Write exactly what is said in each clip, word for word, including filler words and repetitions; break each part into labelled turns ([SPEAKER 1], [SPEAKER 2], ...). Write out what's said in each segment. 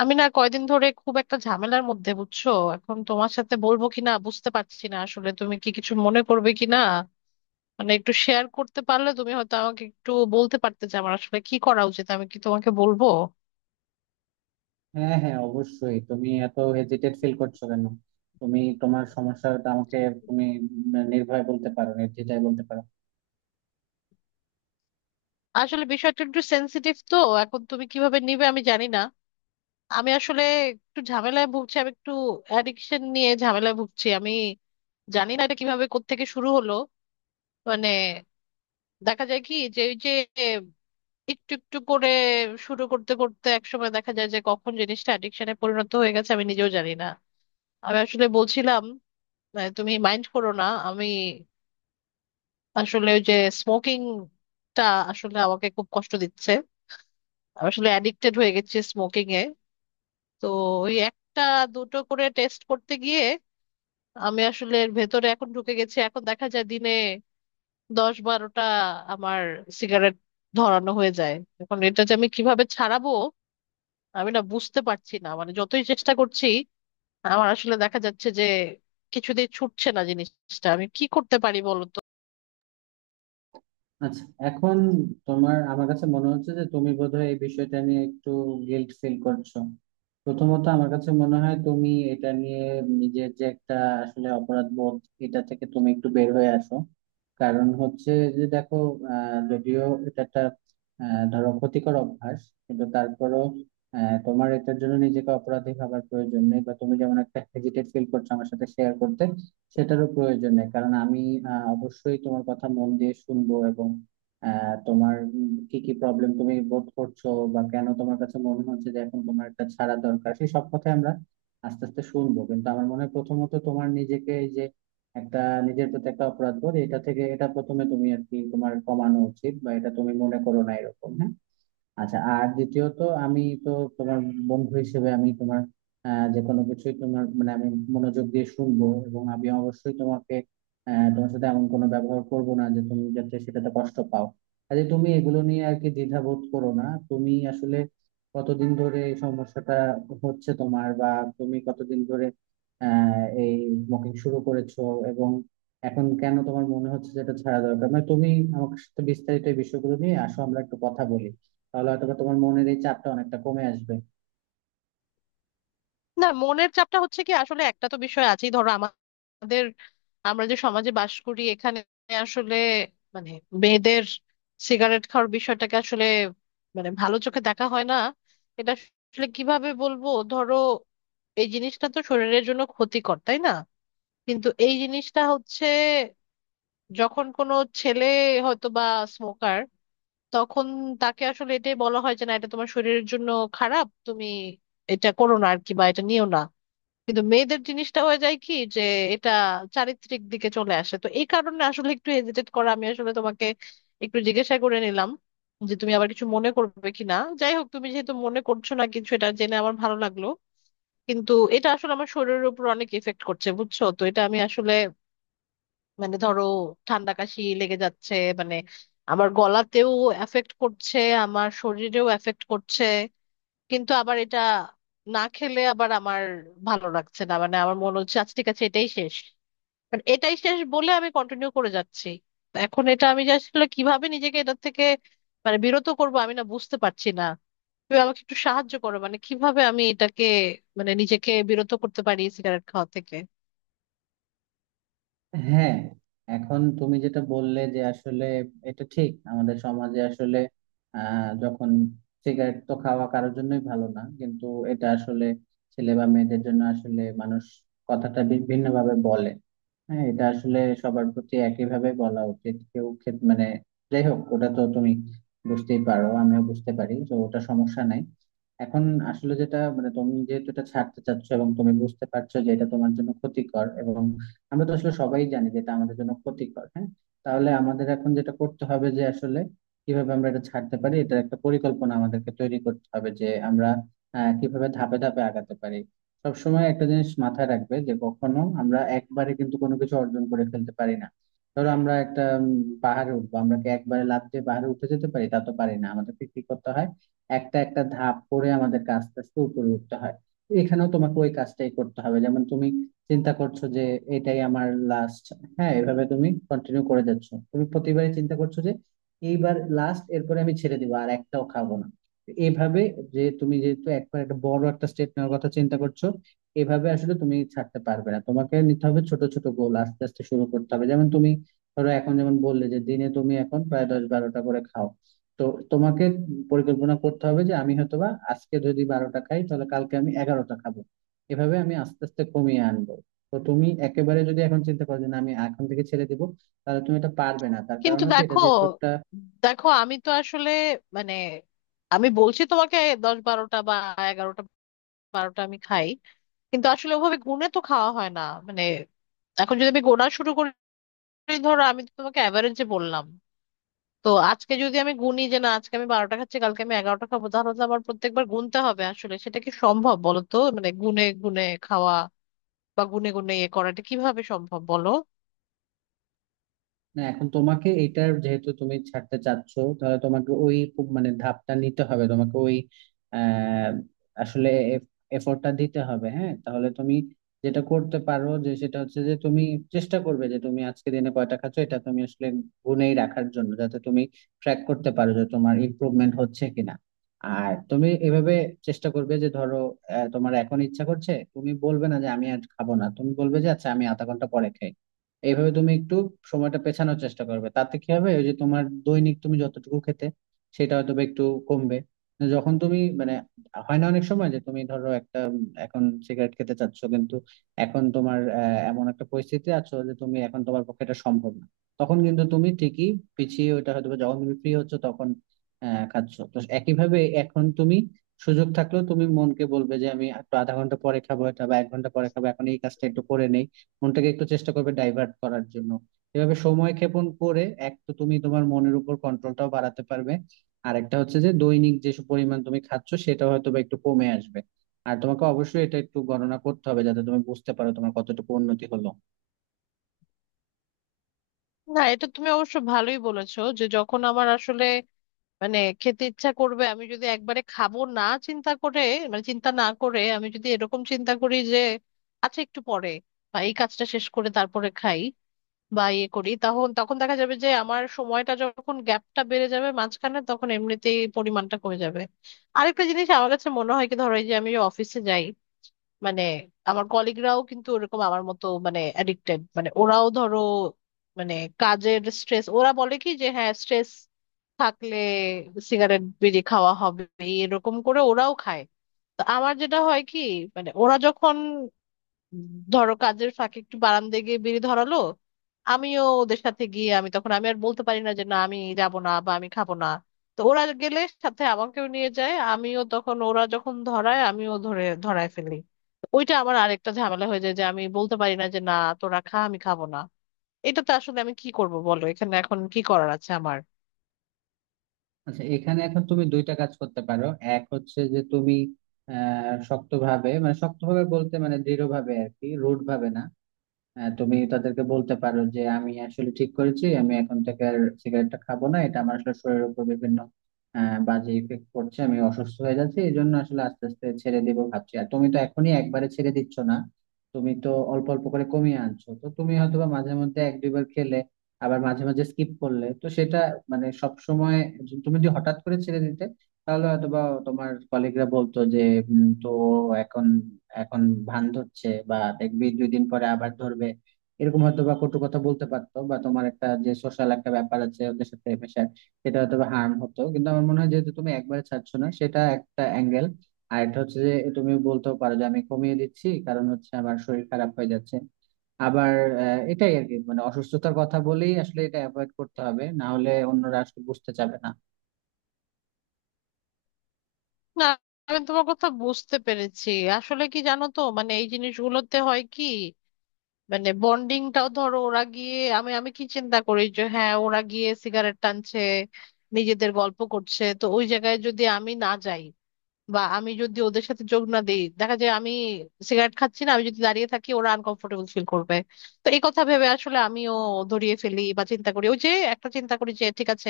[SPEAKER 1] আমি না কয়দিন ধরে খুব একটা ঝামেলার মধ্যে, বুঝছো? এখন তোমার সাথে বলবো কিনা বুঝতে পারছি না, আসলে তুমি কি কিছু মনে করবে কিনা। মানে একটু শেয়ার করতে পারলে তুমি হয়তো আমাকে একটু বলতে পারতে যে আমার আসলে কি করা উচিত। আমি কি তোমাকে বলবো?
[SPEAKER 2] হ্যাঁ, হ্যাঁ, অবশ্যই। তুমি এত হেজিটেট ফিল করছো কেন? তুমি তোমার সমস্যাটা আমাকে, তুমি উম, নির্ভয়ে বলতে পারো, নির্দ্বিধায় বলতে পারো।
[SPEAKER 1] আসলে বিষয়টা একটু সেন্সিটিভ তো, এখন তুমি কিভাবে নিবে আমি জানি না। আমি আসলে একটু ঝামেলায় ভুগছি, আমি একটু অ্যাডিকশন নিয়ে ঝামেলায় ভুগছি। আমি জানি না এটা কিভাবে কোত্থেকে শুরু হলো। মানে দেখা যায় কি যে ওই যে একটু একটু করে শুরু করতে করতে একসময় দেখা যায় যে কখন জিনিসটা অ্যাডিকশনে পরিণত হয়ে গেছে আমি নিজেও জানি না। আমি আসলে বলছিলাম, আহ, তুমি মাইন্ড করো না। আমি আসলে ওই যে স্মোকিংটা আসলে আমাকে খুব কষ্ট দিচ্ছে। আমি আসলে অ্যাডিক্টেড হয়ে গেছি স্মোকিং এ। তো ওই একটা দুটো করে টেস্ট করতে গিয়ে আমি আসলে এর ভেতরে এখন ঢুকে গেছি। এখন দেখা যায় দিনে দশ বারোটা আমার সিগারেট ধরানো হয়ে যায়। এখন এটা যে আমি কিভাবে ছাড়াবো আমি না বুঝতে পারছি না, মানে যতই চেষ্টা করছি আমার আসলে দেখা যাচ্ছে যে কিছুতেই ছুটছে না জিনিসটা। আমি কি করতে পারি বলো তো?
[SPEAKER 2] আচ্ছা, এখন তোমার, আমার কাছে মনে হচ্ছে যে তুমি বোধহয় এই বিষয়টা নিয়ে একটু গিল্ট ফিল করছো। প্রথমত আমার কাছে মনে হয় তুমি এটা নিয়ে নিজের যে একটা আসলে অপরাধ বোধ, এটা থেকে তুমি একটু বের হয়ে আসো। কারণ হচ্ছে যে দেখো, আহ, যদিও এটা একটা আহ, ধরো ক্ষতিকর অভ্যাস, কিন্তু তারপরও আহ, তোমার এটার জন্য নিজেকে অপরাধী ভাবার প্রয়োজন নেই, বা তুমি যেমন একটা হেজিটেট ফিল করছো আমার সাথে শেয়ার করতে, সেটারও প্রয়োজন নেই। কারণ আমি আহ, অবশ্যই তোমার কথা মন দিয়ে শুনবো, এবং আহ, তোমার উম, কি কি প্রবলেম তুমি বোধ করছো, বা কেন তোমার কাছে মনে হচ্ছে যে এখন তোমার একটা ছাড়া দরকার, সেই সব কথাই আমরা আস্তে আস্তে শুনবো। কিন্তু আমার মনে হয় প্রথমত তোমার নিজেকে এই যে একটা, নিজের প্রতি একটা অপরাধ বোধ, এটা থেকে এটা প্রথমে তুমি আর কি তোমার কমানো উচিত, বা এটা তুমি মনে করো না এরকম, হ্যাঁ। আচ্ছা, আর দ্বিতীয়ত, আমি তো তোমার বন্ধু হিসেবে আমি তোমার আহ, যে কোনো কিছুই তোমার, মানে আমি মনোযোগ দিয়ে শুনবো এবং আমি অবশ্যই তোমাকে আহ, তোমার সাথে এমন কোনো ব্যবহার করব না যে তুমি যাতে সেটাতে কষ্ট পাও। কাজে তুমি এগুলো নিয়ে আর কি দ্বিধাবোধ করো না। তুমি আসলে কতদিন ধরে এই সমস্যাটা হচ্ছে তোমার, বা তুমি কতদিন ধরে আহ এই স্মোকিং শুরু করেছো, এবং এখন কেন তোমার মনে হচ্ছে যে এটা ছাড়া দরকার, মানে তুমি আমার সাথে বিস্তারিত এই বিষয়গুলো নিয়ে আসো, আমরা একটু কথা বলি। তাহলে হয়তো বা তোমার মনের এই চাপটা অনেকটা কমে আসবে।
[SPEAKER 1] না, মনের চাপটা হচ্ছে কি, আসলে একটা তো বিষয় আছেই, ধরো আমাদের আমরা যে সমাজে বাস করি এখানে আসলে মানে মেয়েদের সিগারেট খাওয়ার বিষয়টাকে আসলে মানে ভালো চোখে দেখা হয় না। এটা আসলে কিভাবে বলবো, ধরো এই জিনিসটা তো শরীরের জন্য ক্ষতিকর, তাই না? কিন্তু এই জিনিসটা হচ্ছে, যখন কোনো ছেলে হয়তো বা স্মোকার, তখন তাকে আসলে এটাই বলা হয় যে না এটা তোমার শরীরের জন্য খারাপ, তুমি এটা করো না আর কি, বা এটা নিও না। কিন্তু মেয়েদের জিনিসটা হয়ে যায় কি যে এটা চারিত্রিক দিকে চলে আসে, তো এই কারণে আসলে একটু হেজিটেট করা, আমি আসলে তোমাকে একটু জিজ্ঞাসা করে নিলাম যে তুমি আবার কিছু মনে করবে কিনা। যাই হোক, তুমি যেহেতু মনে করছো না কিছু, এটা জেনে আমার ভালো লাগলো। কিন্তু এটা আসলে আমার শরীরের উপর অনেক এফেক্ট করছে বুঝছো তো, এটা আমি আসলে মানে ধরো ঠান্ডা কাশি লেগে যাচ্ছে, মানে আমার গলাতেও এফেক্ট করছে, আমার শরীরেও এফেক্ট করছে। কিন্তু আবার এটা না খেলে আবার আমার ভালো লাগছে না, মানে আমার মনে হচ্ছে আজ ঠিক আছে এটাই শেষ, মানে এটাই শেষ বলে আমি কন্টিনিউ করে যাচ্ছি। এখন এটা আমি যে আসলে কিভাবে নিজেকে এটার থেকে মানে বিরত করব আমি না বুঝতে পারছি না। তুমি আমাকে একটু সাহায্য করো, মানে কিভাবে আমি এটাকে মানে নিজেকে বিরত করতে পারি সিগারেট খাওয়া থেকে।
[SPEAKER 2] হ্যাঁ, এখন তুমি যেটা বললে যে আসলে এটা ঠিক আমাদের সমাজে আসলে আহ যখন সিগারেট তো খাওয়া কারোর জন্যই ভালো না, কিন্তু এটা আসলে ছেলে বা মেয়েদের জন্য আসলে মানুষ কথাটা ভিন্ন ভাবে বলে। হ্যাঁ, এটা আসলে সবার প্রতি একইভাবে বলা উচিত, কেউ ক্ষেত মানে, যাই হোক, ওটা তো তুমি বুঝতেই পারো, আমিও বুঝতে পারি, তো ওটা সমস্যা নাই। এখন আসলে যেটা, মানে তুমি যেহেতু এটা ছাড়তে চাচ্ছ এবং তুমি বুঝতে পারছো যে এটা তোমার জন্য ক্ষতিকর, এবং আমরা তো আসলে সবাই জানি যে এটা আমাদের জন্য ক্ষতিকর, হ্যাঁ। তাহলে আমাদের এখন যেটা করতে হবে যে আসলে কিভাবে আমরা এটা ছাড়তে পারি, এটার একটা পরিকল্পনা আমাদেরকে তৈরি করতে হবে যে আমরা আহ কিভাবে ধাপে ধাপে আগাতে পারি। সবসময় একটা জিনিস মাথায় রাখবে যে কখনো আমরা একবারে কিন্তু কোনো কিছু অর্জন করে ফেলতে পারি না। ধরো আমরা একটা উম, পাহাড়ে উঠবো, আমরা কি একবারে লাফ দিয়ে পাহাড়ে উঠে যেতে পারি? তা তো পারি না। আমাদেরকে কি করতে হয়? একটা একটা ধাপ করে আমাদেরকে আস্তে আস্তে উপরে উঠতে হয়। এখানেও তোমাকে ওই কাজটাই করতে হবে। যেমন তুমি চিন্তা করছো যে এটাই আমার লাস্ট, হ্যাঁ, এভাবে তুমি কন্টিনিউ করে যাচ্ছ, তুমি প্রতিবারই চিন্তা করছো যে এইবার লাস্ট, এরপরে আমি ছেড়ে দিবো, আর একটাও খাবো না। এভাবে, যে তুমি যেহেতু একবার একটা বড় একটা স্টেপ নেওয়ার কথা চিন্তা করছো, এভাবে আসলে তুমি ছাড়তে পারবে না। তোমাকে নিতে হবে ছোট ছোট গোল, আস্তে আস্তে শুরু করতে হবে। যেমন তুমি ধরো এখন যেমন বললে যে দিনে তুমি এখন প্রায় দশ বারোটা করে খাও, তো তোমাকে পরিকল্পনা করতে হবে যে আমি হয়তোবা আজকে যদি বারোটা খাই তাহলে কালকে আমি এগারোটা খাবো। এভাবে আমি আস্তে আস্তে কমিয়ে আনবো। তো তুমি একেবারে যদি এখন চিন্তা করো যে না আমি এখন থেকে ছেড়ে দিব, তাহলে তুমি এটা পারবে না, তার কারণ
[SPEAKER 1] কিন্তু
[SPEAKER 2] হচ্ছে এটা
[SPEAKER 1] দেখো,
[SPEAKER 2] যেহেতু একটা,
[SPEAKER 1] দেখো আমি তো আসলে মানে আমি বলছি তোমাকে দশ বারোটা বা এগারোটা বারোটা আমি খাই, কিন্তু আসলে ওভাবে গুণে তো খাওয়া হয় না। মানে এখন যদি আমি গোনা শুরু করি, ধরো আমি তো তোমাকে অ্যাভারেজে বললাম। তো আজকে যদি আমি গুনি যে না আজকে আমি বারোটা খাচ্ছি কালকে আমি এগারোটা খাবো, তাহলে তো আমার প্রত্যেকবার গুনতে হবে, আসলে সেটা কি সম্ভব বলো তো, মানে গুনে গুনে খাওয়া বা গুনে গুনে ইয়ে করাটা কিভাবে সম্ভব বলো?
[SPEAKER 2] না এখন তোমাকে এটার, যেহেতু তুমি ছাড়তে চাচ্ছ, তাহলে তোমাকে ওই খুব মানে ধাপটা নিতে হবে, তোমাকে ওই আহ, আসলে এফোর্টটা দিতে হবে। হ্যাঁ, তাহলে তুমি যেটা করতে পারো যে সেটা হচ্ছে যে তুমি চেষ্টা করবে যে তুমি আজকে দিনে কয়টা খাচ্ছ, এটা তুমি আসলে গুনেই রাখার জন্য, যাতে তুমি ট্র্যাক করতে পারো যে তোমার ইমপ্রুভমেন্ট হচ্ছে কিনা। আর তুমি এভাবে চেষ্টা করবে যে ধরো আহ, তোমার এখন ইচ্ছা করছে, তুমি বলবে না যে আমি আর খাবো না, তুমি বলবে যে আচ্ছা আমি আধা ঘন্টা পরে খাই। এইভাবে তুমি একটু সময়টা পেছানোর চেষ্টা করবে, তাতে কি হবে, ওই যে তোমার দৈনিক তুমি যতটুকু খেতে সেটা হয়তো বা একটু কমবে। যখন তুমি মানে, হয় না অনেক সময় যে তুমি ধরো একটা উম, এখন সিগারেট খেতে চাচ্ছ, কিন্তু এখন তোমার আহ, এমন একটা পরিস্থিতি আছো যে তুমি এখন তোমার পক্ষে এটা সম্ভব না, তখন কিন্তু তুমি ঠিকই পিছিয়ে ওটা হয়তো বা যখন তুমি ফ্রি হচ্ছ তখন আহ খাচ্ছো। তো একইভাবে এখন তুমি সুযোগ থাকলেও তুমি মনকে বলবে যে আমি একটু আধা ঘন্টা পরে খাবো এটা, বা এক ঘন্টা পরে খাবো, এখন এই কাজটা একটু করে নেই। মনটাকে একটু চেষ্টা করবে ডাইভার্ট করার জন্য। এভাবে সময় ক্ষেপণ করে এক তো তুমি তোমার মনের উপর কন্ট্রোলটাও বাড়াতে পারবে, আর একটা হচ্ছে যে দৈনিক যে পরিমাণ তুমি খাচ্ছ সেটা হয়তো বা একটু কমে আসবে। আর তোমাকে অবশ্যই এটা একটু গণনা করতে হবে, যাতে তুমি বুঝতে পারো তোমার কতটুকু উন্নতি হলো।
[SPEAKER 1] না, এটা তুমি অবশ্য ভালোই বলেছো যে যখন আমার আসলে মানে খেতে ইচ্ছা করবে আমি যদি একবারে খাবো না চিন্তা করে মানে চিন্তা না করে আমি যদি এরকম চিন্তা করি যে আচ্ছা একটু পরে বা এই কাজটা শেষ করে তারপরে খাই বা ইয়ে করি, তখন তখন দেখা যাবে যে আমার সময়টা যখন গ্যাপটা বেড়ে যাবে মাঝখানে, তখন এমনিতেই পরিমাণটা কমে যাবে। আরেকটা জিনিস আমার কাছে মনে হয় কি, ধরো এই যে আমি অফিসে যাই, মানে আমার কলিগরাও কিন্তু ওরকম আমার মতো মানে অ্যাডিক্টেড, মানে ওরাও ধরো মানে কাজের স্ট্রেস, ওরা বলে কি যে হ্যাঁ স্ট্রেস থাকলে সিগারেট বিড়ি খাওয়া হবে, এরকম করে ওরাও খায়। তো আমার যেটা হয় কি, মানে ওরা যখন ধরো কাজের ফাঁকে একটু বারান্দায় গিয়ে বিড়ি ধরালো, আমিও ওদের সাথে গিয়ে আমি তখন আমি আর বলতে পারি না যে না আমি যাব না বা আমি খাবো না। তো ওরা গেলে সাথে আমাকেও নিয়ে যায়, আমিও তখন ওরা যখন ধরায় আমিও ধরে ধরায় ফেলি। ওইটা আমার আরেকটা ঝামেলা হয়ে যায় যে আমি বলতে পারি না যে না তোরা খা আমি খাবো না। এটা তো আসলে আমি কি করব বলো, এখানে এখন কি করার আছে আমার?
[SPEAKER 2] আচ্ছা, এখানে এখন তুমি দুইটা কাজ করতে পারো। এক হচ্ছে যে তুমি আহ শক্তভাবে, মানে শক্তভাবে বলতে মানে দৃঢ়ভাবে আর কি, রুড ভাবে না। হ্যাঁ, তুমি তাদেরকে বলতে পারো যে আমি আসলে ঠিক করেছি আমি এখন থেকে আর সিগারেটটা খাবো না, এটা আমার আসলে শরীরের উপর বিভিন্ন আহ, বাজে ইফেক্ট পড়ছে, আমি অসুস্থ হয়ে যাচ্ছি, এই জন্য আসলে আস্তে আস্তে ছেড়ে দেবো ভাবছি। আর তুমি তো এখনই একবারে ছেড়ে দিচ্ছ না, তুমি তো অল্প অল্প করে কমিয়ে আনছো, তো তুমি হয়তোবা মাঝে মধ্যে এক দুইবার খেলে আবার মাঝে মাঝে স্কিপ করলে, তো সেটা মানে সব সময়, তুমি যদি হঠাৎ করে ছেড়ে দিতে তাহলে অথবা তোমার কলিগরা বলতো যে উম, তো এখন এখন ভান ধরছে, বা দেখবি দুই দিন পরে আবার ধরবে, এরকম হয়তো বা কটু কথা বলতে পারতো, বা তোমার একটা যে সোশ্যাল একটা ব্যাপার আছে ওদের সাথে মেশার, সেটা হয়তো হার্ম হতো। কিন্তু আমার মনে হয় যেহেতু তুমি একবারে ছাড়ছো না, সেটা একটা অ্যাঙ্গেল। আর এটা হচ্ছে যে তুমি বলতেও পারো যে আমি কমিয়ে দিচ্ছি, কারণ হচ্ছে আমার শরীর খারাপ হয়ে যাচ্ছে। আবার আহ, এটাই আর কি, মানে অসুস্থতার কথা বলেই আসলে এটা অ্যাভয়েড করতে হবে, না হলে অন্যরা আসলে বুঝতে চাবে না।
[SPEAKER 1] না, আমি তোমার কথা বুঝতে পেরেছি। আসলে কি জানো তো, মানে এই জিনিসগুলোতে হয় কি, মানে বন্ডিংটাও ধরো, ওরা গিয়ে, আমি আমি কি চিন্তা করি যে হ্যাঁ ওরা গিয়ে সিগারেট টানছে, নিজেদের গল্প করছে, তো ওই জায়গায় যদি আমি না যাই বা আমি যদি ওদের সাথে যোগ না দিই, দেখা যায় আমি সিগারেট খাচ্ছি না আমি যদি দাঁড়িয়ে থাকি, ওরা আনকমফোর্টেবল ফিল করবে। তো এই কথা ভেবে আসলে আমিও ধরিয়ে ফেলি বা চিন্তা করি, ওই যে একটা চিন্তা করি যে ঠিক আছে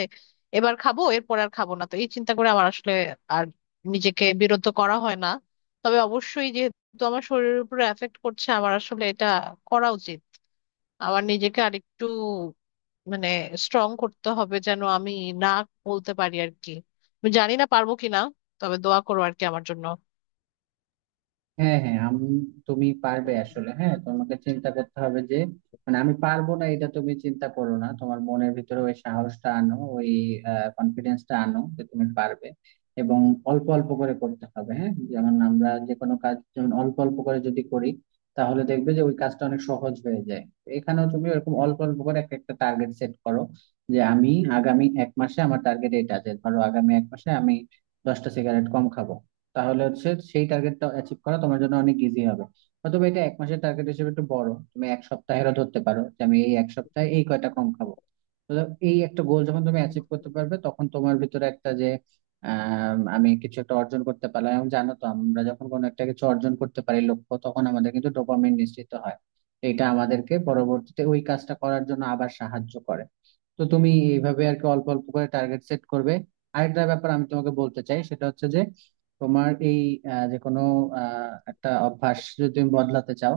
[SPEAKER 1] এবার খাবো এরপর আর খাবো না, তো এই চিন্তা করে আমার আসলে আর নিজেকে বিরত করা হয় না। তবে অবশ্যই যেহেতু আমার শরীরের উপরে এফেক্ট করছে, আমার আসলে এটা করা উচিত, আমার নিজেকে আরেকটু মানে স্ট্রং করতে হবে যেন আমি না বলতে পারি আর কি। আমি জানি না পারবো কিনা, তবে দোয়া করো আর কি আমার জন্য।
[SPEAKER 2] হ্যাঁ, হ্যাঁ, আমি, তুমি পারবে আসলে। হ্যাঁ, তোমাকে চিন্তা করতে হবে যে মানে আমি পারবো না এটা তুমি চিন্তা করো না, তোমার মনের ভিতরে ওই সাহসটা আনো, ওই কনফিডেন্সটা আনো যে তুমি পারবে। এবং অল্প অল্প করে করতে হবে, হ্যাঁ, যেমন আমরা যে কোনো কাজ যেমন অল্প অল্প করে যদি করি তাহলে দেখবে যে ওই কাজটা অনেক সহজ হয়ে যায়। এখানেও তুমি এরকম অল্প অল্প করে একটা একটা টার্গেট সেট করো, যে আমি আগামী এক মাসে আমার টার্গেট এটা, যে ধরো আগামী এক মাসে আমি দশটা সিগারেট কম খাবো, তাহলে হচ্ছে সেই টার্গেটটা অ্যাচিভ করা তোমার জন্য অনেক ইজি হবে। অথবা এটা এক মাসের টার্গেট হিসেবে একটু বড়, তুমি এক সপ্তাহেরও ধরতে পারো যে আমি এই এক সপ্তাহে এই কয়টা কম খাবো। তো এই একটা গোল যখন তুমি অ্যাচিভ করতে পারবে, তখন তোমার ভিতরে একটা যে আম, আমি কিছু একটা অর্জন করতে পারলাম, এবং জানো তো আমরা যখন কোনো একটা কিছু অর্জন করতে পারি লক্ষ্য, তখন আমাদের কিন্তু ডোপামিন নিঃসৃত হয়। তো এটা আমাদেরকে পরবর্তীতে ওই কাজটা করার জন্য আবার সাহায্য করে। তো তুমি এইভাবে আর কি অল্প অল্প করে টার্গেট সেট করবে। আরেকটা ব্যাপার আমি তোমাকে বলতে চাই, সেটা হচ্ছে যে তোমার এই আহ, যে কোনো আহ, একটা অভ্যাস যদি তুমি বদলাতে চাও,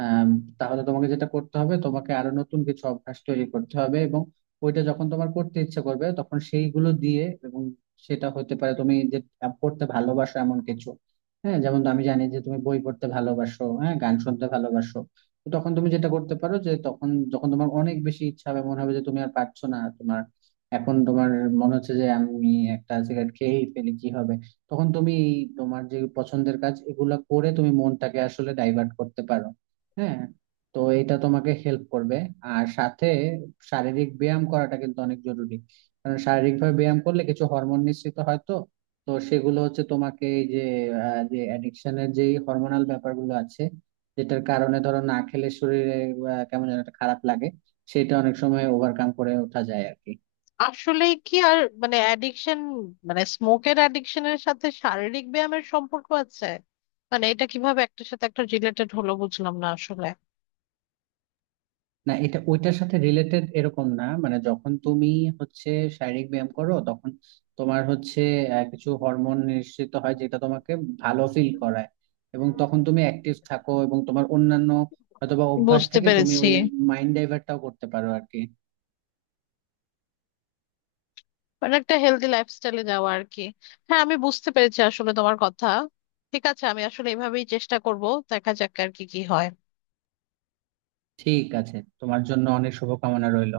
[SPEAKER 2] আম, তাহলে তোমাকে যেটা করতে হবে তোমাকে আরো নতুন কিছু অভ্যাস তৈরি করতে হবে, এবং ওইটা যখন তোমার করতে ইচ্ছে করবে তখন সেইগুলো দিয়ে, এবং সেটা হতে পারে তুমি যে পড়তে ভালোবাসো এমন কিছু। হ্যাঁ, যেমন আমি জানি যে তুমি বই পড়তে ভালোবাসো, হ্যাঁ, গান শুনতে ভালোবাসো। তো তখন তুমি যেটা করতে পারো যে তখন যখন তোমার অনেক বেশি ইচ্ছা হবে, মনে হবে যে তুমি আর পারছো না, তোমার এখন তোমার মনে হচ্ছে যে আমি একটা সিগারেট খেয়েই ফেলি কি হবে, তখন তুমি এই তোমার যে পছন্দের কাজ এগুলা করে তুমি মনটাকে আসলে ডাইভার্ট করতে পারো। হ্যাঁ, তো এটা তোমাকে হেল্প করবে। আর সাথে শারীরিক ব্যায়াম করাটা কিন্তু অনেক জরুরি, কারণ শারীরিক ভাবে ব্যায়াম করলে কিছু হরমোন নিঃসৃত হয়। তো তো সেগুলো হচ্ছে তোমাকে এই যে আহ, যে অ্যাডিকশনের যে হরমোনাল ব্যাপারগুলো আছে, যেটার কারণে ধরো না খেলে শরীরে আহ, কেমন যেন একটা খারাপ লাগে, সেটা অনেক সময় ওভারকাম করে ওঠা যায় আর কি।
[SPEAKER 1] আসলে কি আর মানে অ্যাডিকশন মানে স্মোকের অ্যাডিকশনের সাথে শারীরিক ব্যায়ামের সম্পর্ক আছে? মানে এটা কিভাবে একটার সাথে একটা রিলেটেড হলো বুঝলাম না আসলে।
[SPEAKER 2] না, এটা ওইটার সাথে রিলেটেড এরকম না, মানে যখন তুমি হচ্ছে শারীরিক ব্যায়াম করো তখন তোমার হচ্ছে আহ, কিছু হরমোন নিঃসৃত হয় যেটা তোমাকে ভালো ফিল করায়, এবং তখন তুমি অ্যাক্টিভ থাকো এবং তোমার অন্যান্য অথবা অভ্যাস
[SPEAKER 1] বুঝতে
[SPEAKER 2] থেকে তুমি
[SPEAKER 1] পেরেছি,
[SPEAKER 2] ওই মাইন্ড ডাইভার্টটাও করতে পারো আর কি।
[SPEAKER 1] মানে একটা হেলদি লাইফস্টাইলে যাওয়া আর কি। হ্যাঁ, আমি বুঝতে পেরেছি আসলে তোমার কথা। ঠিক আছে, আমি আসলে এভাবেই চেষ্টা করব, দেখা যাক আর কি কি হয়।
[SPEAKER 2] ঠিক আছে, তোমার জন্য অনেক শুভকামনা রইল।